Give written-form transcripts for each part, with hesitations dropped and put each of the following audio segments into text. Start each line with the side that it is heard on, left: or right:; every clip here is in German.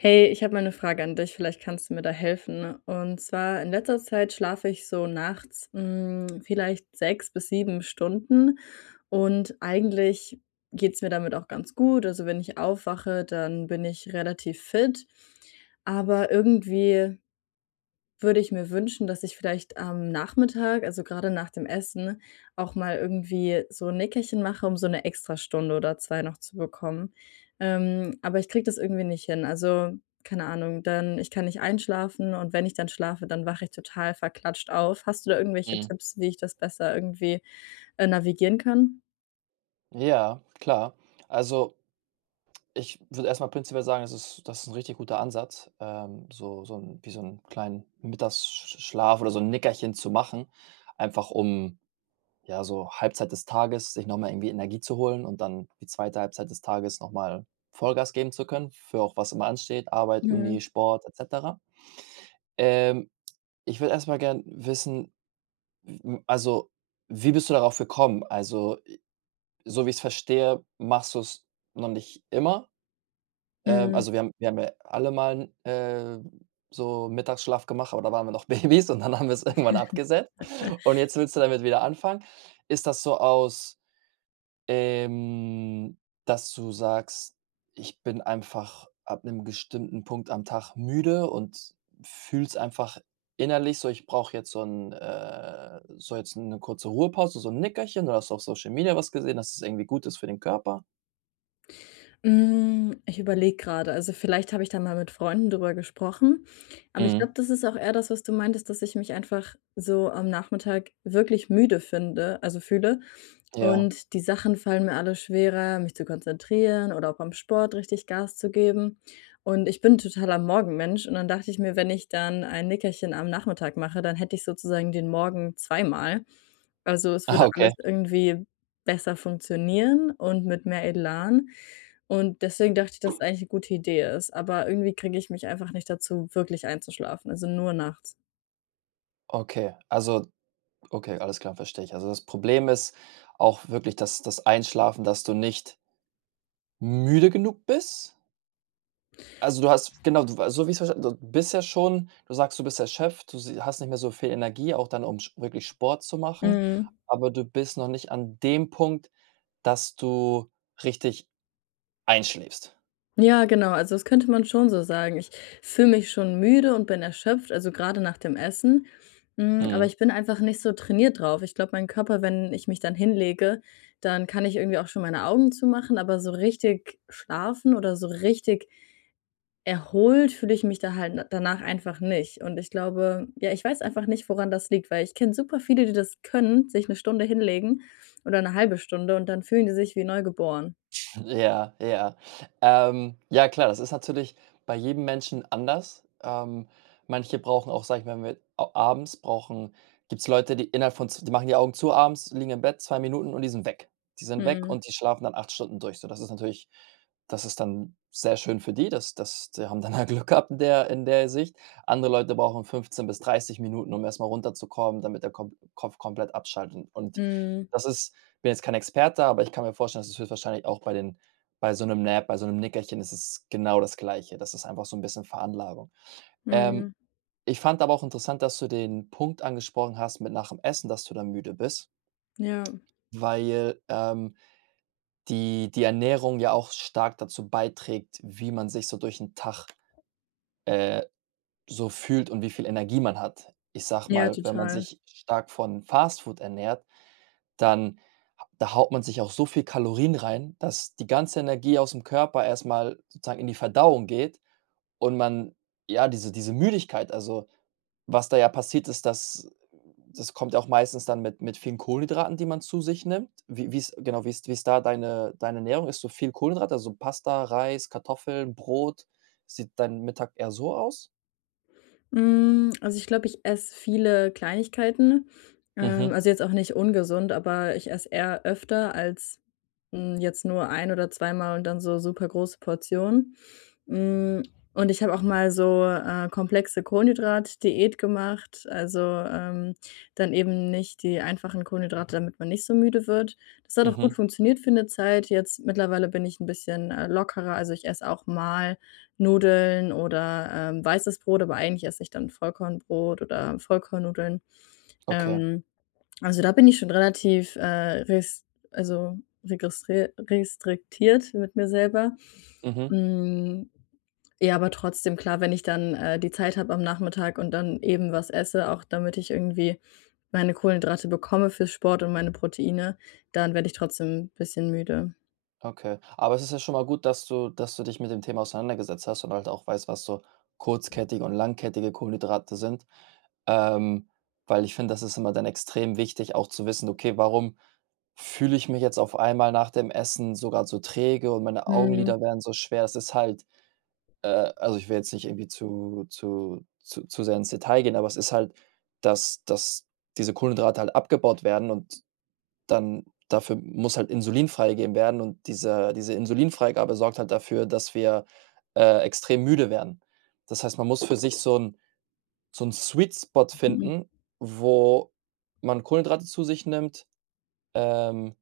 left: Hey, ich habe mal 'ne Frage an dich, vielleicht kannst du mir da helfen, ne? Und zwar in letzter Zeit schlafe ich so nachts, vielleicht 6 bis 7 Stunden und eigentlich geht's mir damit auch ganz gut. Also, wenn ich aufwache, dann bin ich relativ fit, aber irgendwie würde ich mir wünschen, dass ich vielleicht am Nachmittag, also gerade nach dem Essen, auch mal irgendwie so ein Nickerchen mache, um so 'ne Extrastunde oder 2 noch zu bekommen. Aber ich kriege das irgendwie nicht hin. Also, keine Ahnung, dann ich kann nicht einschlafen und wenn ich dann schlafe, dann wache ich total verklatscht auf. Hast du da irgendwelche
right: Mhm.
left: Tipps, wie ich das besser irgendwie, navigieren kann?
right: Ja, klar. Also, ich würde erstmal prinzipiell sagen, das ist ein richtig guter Ansatz, so so ein wie so 'n kleinen Mittagsschlaf oder so ein Nickerchen zu machen, einfach um, ja, so Halbzeit des Tages sich noch mal irgendwie Energie zu holen und dann die zweite Halbzeit des Tages noch mal Vollgas geben zu können für auch was immer ansteht, Arbeit,
left: Mhm,
right: Uni, Sport et cetera. Ähm, ich würde erstmal mal gern wissen, m also, wie bist du darauf gekommen? Also so wie ich es verstehe, machst du es noch nicht immer.
left: mhm.
right: Also, wir haben ja alle mal äh, so Mittagsschlaf gemacht, aber da waren wir noch Babys und dann haben wir es irgendwann abgesetzt. Und jetzt willst du damit wieder anfangen. Ist das so aus, ähm, dass du sagst: „Ich bin einfach ab einem bestimmten Punkt am Tag müde und fühlst einfach innerlich so, ich brauche jetzt so ein so jetzt eine kurze Ruhepause, so ein Nickerchen“, oder hast du auf Social Media was gesehen, dass es irgendwie gut ist für den Körper?
left: Hm, ich überlege gerade. Also, vielleicht habe ich da mal mit Freunden drüber gesprochen, aber ich
right: Mhm.
left: glaube, das ist auch eher das, was du meintest, dass ich mich einfach so am Nachmittag wirklich müde fühle,
right: Ja.
left: und die Sachen fallen mir alle schwerer, mich zu konzentrieren oder auch beim Sport richtig Gas zu geben. Und ich bin totaler Morgenmensch und dann dachte ich mir, wenn ich dann ein Nickerchen am Nachmittag mache, dann hätte ich sozusagen den Morgen zweimal. Also, es
right: Ah,
left: würde
right: okay.
left: alles irgendwie besser funktionieren und mit mehr Elan. Und deswegen dachte ich, dass es eigentlich eine gute Idee ist, aber irgendwie kriege ich mich einfach nicht dazu, wirklich einzuschlafen, also nur nachts.
right: Okay. Okay, alles klar, verstehe ich. Also das Problem ist auch wirklich, dass das Einschlafen, dass du nicht müde genug bist? Also, du hast genau, du also, so wie ich es verstanden, du bist ja schon, du sagst, du bist erschöpft, du s hast nicht mehr so viel Energie, auch dann, um sch wirklich Sport zu machen,
left: Mhm.
right: aber du bist noch nicht an dem Punkt, dass du richtig einschläfst?
left: Ja, genau, also das könnte man schon so sagen. Ich fühle mich schon müde und bin erschöpft, also gerade nach dem Essen, aber
right: Mhm.
left: ich bin einfach nicht so trainiert drauf. Ich glaube, mein Körper, wenn ich mich dann hinlege, dann kann ich irgendwie auch schon meine Augen zumachen, aber so richtig schlafen oder so richtig erholt fühle ich mich da halt n danach einfach nicht. Und ich glaube, ja, ich weiß einfach nicht, woran das liegt, weil ich kenne super viele, die das können, sich eine Stunde hinlegen oder eine halbe Stunde und dann fühlen die sich wie neugeboren.
right: Ja, ja. Ja klar, das ist natürlich bei jedem Menschen anders. Manche brauchen auch, sag ich mal, wenn wir a abends brauchen. Gibt es Leute, die innerhalb von z die machen die Augen zu abends, liegen im Bett 2 Minuten und die sind weg. Die sind weg
left: Mhm.
right: und die schlafen dann 8 Stunden durch. So, das ist dann sehr schön für die, das das die haben dann halt Glück gehabt in der Sicht. Andere Leute brauchen 15 bis 30 Minuten, um erst mal runterzukommen, damit der Kom Kopf komplett abschaltet und
left: Mhm.
right: das ist, bin jetzt kein Experte, aber ich kann mir vorstellen, dass es höchstwahrscheinlich auch bei den, bei so einem Nickerchen ist es genau das Gleiche. Das ist einfach so ein bisschen Veranlagung. Ähm,
left: Mhm.
right: ich fand aber auch interessant, dass du den Punkt angesprochen hast mit nach dem Essen, dass du dann müde bist,
left: Ja.
right: weil, die Ernährung ja auch stark dazu beiträgt, wie man sich so durch 'n Tag, äh so fühlt und wie viel Energie man hat. Ich sage
left: Ja,
right: mal, wenn man
left: total.
right: sich stark von Fastfood ernährt, dann ha da haut man sich auch so viel Kalorien rein, dass die ganze Energie aus dem Körper erst mal sozusagen in die Verdauung geht und man, ja, diese Müdigkeit, also, was da ja passiert ist, dass das kommt ja auch meistens dann mit vielen Kohlenhydraten, die man zu sich nimmt. Wie ist da deine Ernährung? Ist so viel Kohlenhydrate, also Pasta, Reis, Kartoffeln, Brot? Sieht dein Mittag eher so aus?
left: Hm, also ich glaube, ich esse viele Kleinigkeiten.
right: Mhm.
left: Also jetzt auch nicht ungesund, aber ich esse eher öfter als, jetzt nur ein oder zweimal und dann so super große Portionen. Hm, und ich habe auch mal so, komplexe Kohlenhydratdiät gemacht, also, ähm, dann eben nicht die einfachen Kohlenhydrate, damit man nicht so müde wird. Das hat auch gut
right: Mhm.
left: funktioniert für eine Zeit. Jetzt mittlerweile bin ich ein bisschen, lockerer, also ich esse auch mal Nudeln oder, weißes Brot, aber eigentlich esse ich dann Vollkornbrot oder Vollkornnudeln.
right: Okay.
left: Ähm, also, da bin ich schon relativ, res also, registri restriktiert mit mir selber.
right: Mhm.
left: Hm, ja, aber trotzdem, klar, wenn ich dann, die Zeit habe am Nachmittag und dann eben was esse, auch damit ich irgendwie meine Kohlenhydrate bekomme fürs Sport und meine Proteine, dann werde ich trotzdem ein bisschen müde.
right: Okay. Aber es ist ja schon mal gut, dass du dich mit dem Thema auseinandergesetzt hast und halt auch weißt, was so kurzkettige und langkettige Kohlenhydrate sind. Ähm, weil ich finde, das ist immer dann extrem wichtig, auch zu wissen, okay, warum fühle ich mich jetzt auf einmal nach dem Essen sogar so träge und meine
left: Mhm,
right: Augenlider werden so schwer. Das ist halt, also, ich will jetzt nicht irgendwie zu sehr ins Detail gehen, aber es ist halt, dass diese Kohlenhydrate halt abgebaut werden und dann dafür muss halt Insulin freigegeben werden und diese Insulinfreigabe sorgt halt dafür, dass wir, extrem müde werden. Das heißt, man muss für sich so 'n Sweet Spot
left: mhm,
right: finden, wo man Kohlenhydrate zu sich nimmt, ähm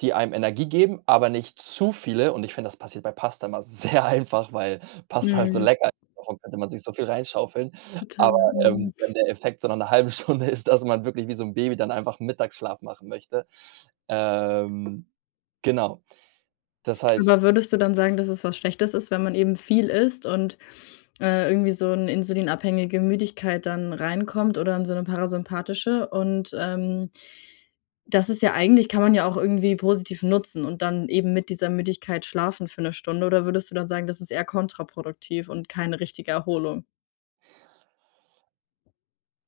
right: die einem Energie geben, aber nicht zu viele, und ich finde, das passiert bei Pasta immer sehr einfach, weil Pasta halt so
left: mhm,
right: lecker ist, davon könnte man sich so viel reinschaufeln. Aber,
left: total, mhm.
right: wenn der Effekt so nach 'ner halben Stunde ist, dass man wirklich wie so 'n Baby dann einfach Mittagsschlaf machen möchte. Ähm, genau. Das
left: Aber
right: heißt,
left: würdest du dann sagen, dass es was Schlechtes ist, wenn man eben viel isst und, irgendwie so 'n insulinabhängige Müdigkeit dann reinkommt oder in so eine parasympathische und, das ist ja eigentlich kann man ja auch irgendwie positiv nutzen und dann eben mit dieser Müdigkeit schlafen für eine Stunde oder würdest du dann sagen, das ist eher kontraproduktiv und keine richtige Erholung?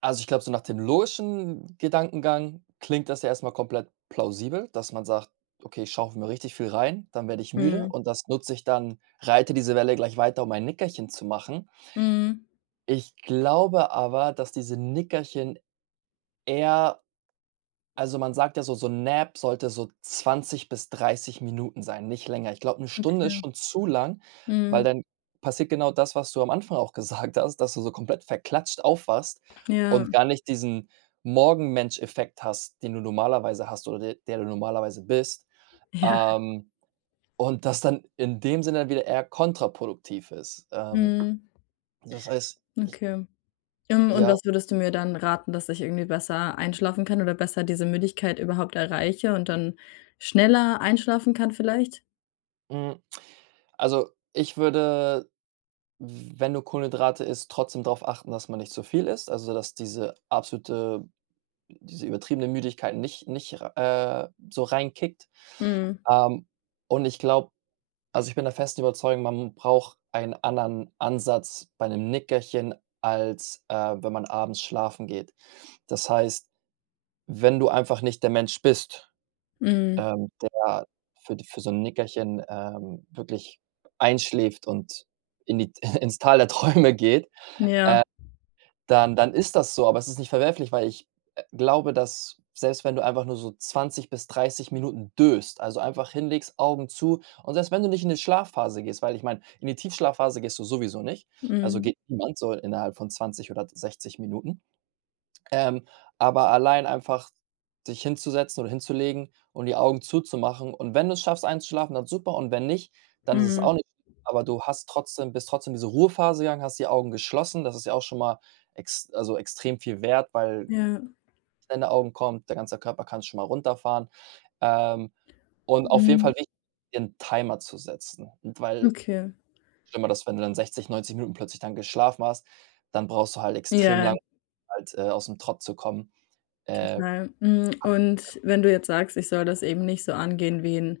right: also, ich glaube, so nach dem logischen Gedankengang klingt das ja erst mal komplett plausibel, dass man sagt: „Okay, ich schaufel mir richtig viel rein, dann werde ich müde
left: Mhm.
right: und das nutze ich dann, reite diese Welle gleich weiter, um ein Nickerchen zu machen.“
left: Mhm.
right: Ich glaube aber, dass diese Nickerchen eher, also, man sagt ja so, so 'n Nap sollte so 20 bis 30 Minuten sein, nicht länger. Ich glaube, eine Stunde ist
left: Okay.
right: schon zu lang, weil
left: Mhm.
right: dann passiert genau das, was du am Anfang auch gesagt hast, dass du so komplett verklatscht aufwachst
left: Ja.
right: und gar nicht diesen Morgenmensch-Effekt hast, den du normalerweise hast oder de der du normalerweise bist,
left: Ja.
right: ähm, und das dann in dem Sinne wieder eher kontraproduktiv ist.
left: Mhm.
right: Das heißt, ich,
left: Okay. Und
right: ja,
left: was würdest du mir dann raten, dass ich irgendwie besser einschlafen kann oder besser diese Müdigkeit überhaupt erreiche und dann schneller einschlafen kann vielleicht?
right: mhm. Also, ich würde, wenn du Kohlenhydrate isst, trotzdem darauf achten, dass man nicht zu viel isst, also, dass diese absolute, diese übertriebene Müdigkeit nicht so reinkickt.
left: Mhm,
right: Ähm, und ich glaube, also, ich bin der festen Überzeugung, man braucht einen anderen Ansatz bei einem Nickerchen als, wenn man abends schlafen geht. Das heißt, wenn du einfach nicht der Mensch bist,
left: mhm,
right: der für so 'n Nickerchen, wirklich einschläft und in die ins Tal der Träume geht,
left: ja,
right: dann ist das so. Aber es ist nicht verwerflich, weil ich, glaube, dass selbst wenn du einfach nur so 20 bis 30 Minuten döst, also einfach hinlegst, Augen zu, und selbst wenn du nicht in die Schlafphase gehst, weil ich meine, in die Tiefschlafphase gehst du sowieso nicht, also
left: mhm,
right: geht niemand so innerhalb von 20 oder 60 Minuten. Ähm, aber allein einfach sich hinzusetzen oder hinzulegen und die Augen zuzumachen, und wenn du es schaffst einzuschlafen, dann super, und wenn nicht, dann ist es auch
left: mhm,
right: nicht schlimm. Aber du hast trotzdem, bist trotzdem diese Ruhephase gegangen, hast die Augen geschlossen. Das ist ja auch schon mal, ex also extrem viel wert, weil
left: ja,
right: deine Augen kommt, der ganze Körper kann schon mal runterfahren. Ähm, und auf jeden Fall
left: mhm,
right: wichtig, dir 'n Timer zu setzen. Und weil
left: okay.
right: schlimmer, dass wenn du dann 60, 90 Minuten plötzlich dann geschlafen hast, dann brauchst du halt extrem
left: Ja,
right: lang, um halt, ausm Trott zu kommen, äh.
left: total. Hm, und wenn du jetzt sagst, ich soll das eben nicht so angehen wie 'n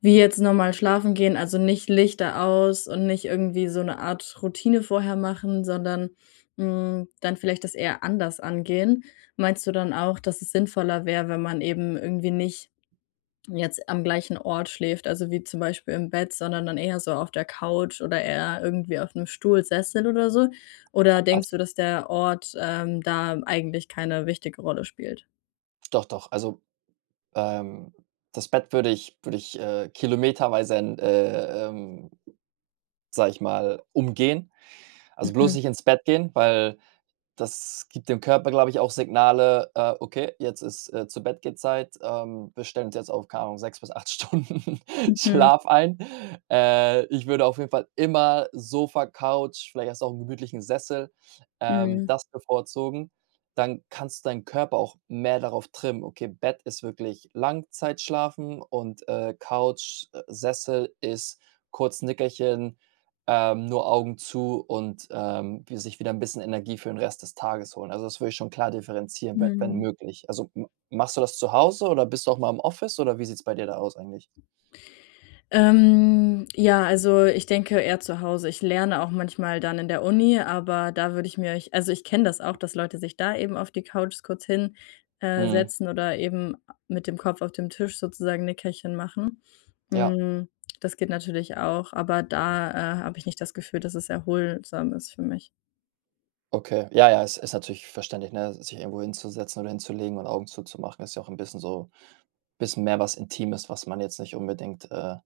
left: Wie jetzt normal schlafen gehen, also nicht Lichter aus und nicht irgendwie so 'ne Art Routine vorher machen, sondern, dann vielleicht das eher anders angehen. Meinst du dann auch, dass es sinnvoller wäre, wenn man eben irgendwie nicht jetzt am gleichen Ort schläft, also wie zum Beispiel im Bett, sondern dann eher so auf der Couch oder eher irgendwie auf 'nem Stuhl, Sessel oder so? Oder denkst
right: Abs
left: du, dass der Ort, da eigentlich keine wichtige Rolle spielt?
right: Doch, doch. Also, ähm, das Bett würde ich, kilometerweise, sage ich mal, umgehen. Also bloß nicht ins Bett gehen, weil das gibt dem Körper, glaube ich, auch Signale: okay, jetzt ist, Zu-Bett-Geht-Zeit. Wir stellen uns jetzt auf, keine Ahnung, 6 bis 8 Stunden
left: Mhm, mhm,
right: Schlaf ein.“ ich würde auf jeden Fall immer Sofa, Couch, vielleicht hast du auch einen gemütlichen Sessel,
left: mhm,
right: das bevorzugen. Dann kannst du deinen Körper auch mehr darauf trimmen: „Okay, Bett ist wirklich Langzeitschlafen und, Couch, Sessel ist kurz Nickerchen, nur Augen zu und, wie sich wieder ein bisschen Energie für den Rest des Tages holen.“ Also, das würde ich schon klar differenzieren, we wenn
left: mhm.
right: möglich. Also, m machst du das zu Hause oder bist du auch mal im Office oder wie sieht's bei dir da aus eigentlich?
left: Ja, also, ich denke eher zu Hause. Ich lerne auch manchmal dann in der Uni, aber da würde ich mir ich also, ich kenne das auch, dass Leute sich da eben auf die Couch kurz hin
right: Mhm,
left: setzen oder eben mit dem Kopf auf dem Tisch sozusagen Nickerchen machen.
right: ja,
left: Hm, das geht natürlich auch, aber da, habe ich nicht das Gefühl, dass es erholsam ist für mich.
right: okay. Ja, ja, es ist natürlich verständlich, ne, sich irgendwo hinzusetzen oder hinzulegen und Augen zuzumachen, ist ja auch ein bisschen so, bisschen mehr was Intimes, was man jetzt nicht unbedingt,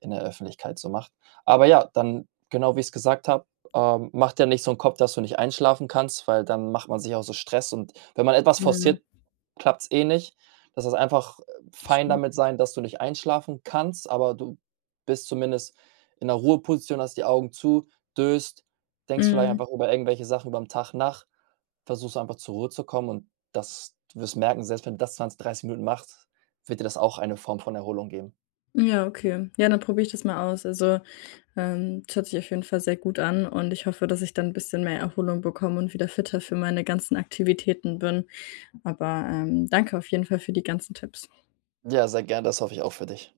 right: in der Öffentlichkeit so macht. Aber ja, dann genau wie ich es gesagt habe, mach dir nicht so 'n Kopf, dass du nicht einschlafen kannst, weil dann macht man sich auch so Stress, und wenn man etwas
left: Mhm,
right: forciert, klappt's eh nicht. Das ist einfach, fein
left: stimmt.
right: damit sein, dass du nicht einschlafen kannst, aber du bist zumindest in 'ner Ruheposition, hast die Augen zu, döst, denkst vielleicht
left: Mhm.
right: einfach über irgendwelche Sachen überm Tag nach, versuchst einfach zur Ruhe zu kommen und das, du wirst merken, selbst wenn du das 20, 30 Minuten machst, wird dir das auch eine Form von Erholung geben.
left: Ja, okay. Ja, dann probiere ich das mal aus. Also, das hört sich auf jeden Fall sehr gut an und ich hoffe, dass ich dann ein bisschen mehr Erholung bekomme und wieder fitter für meine ganzen Aktivitäten bin. Aber, danke auf jeden Fall für die ganzen Tipps.
right: Ja, sehr gern, das hoffe ich auch für dich.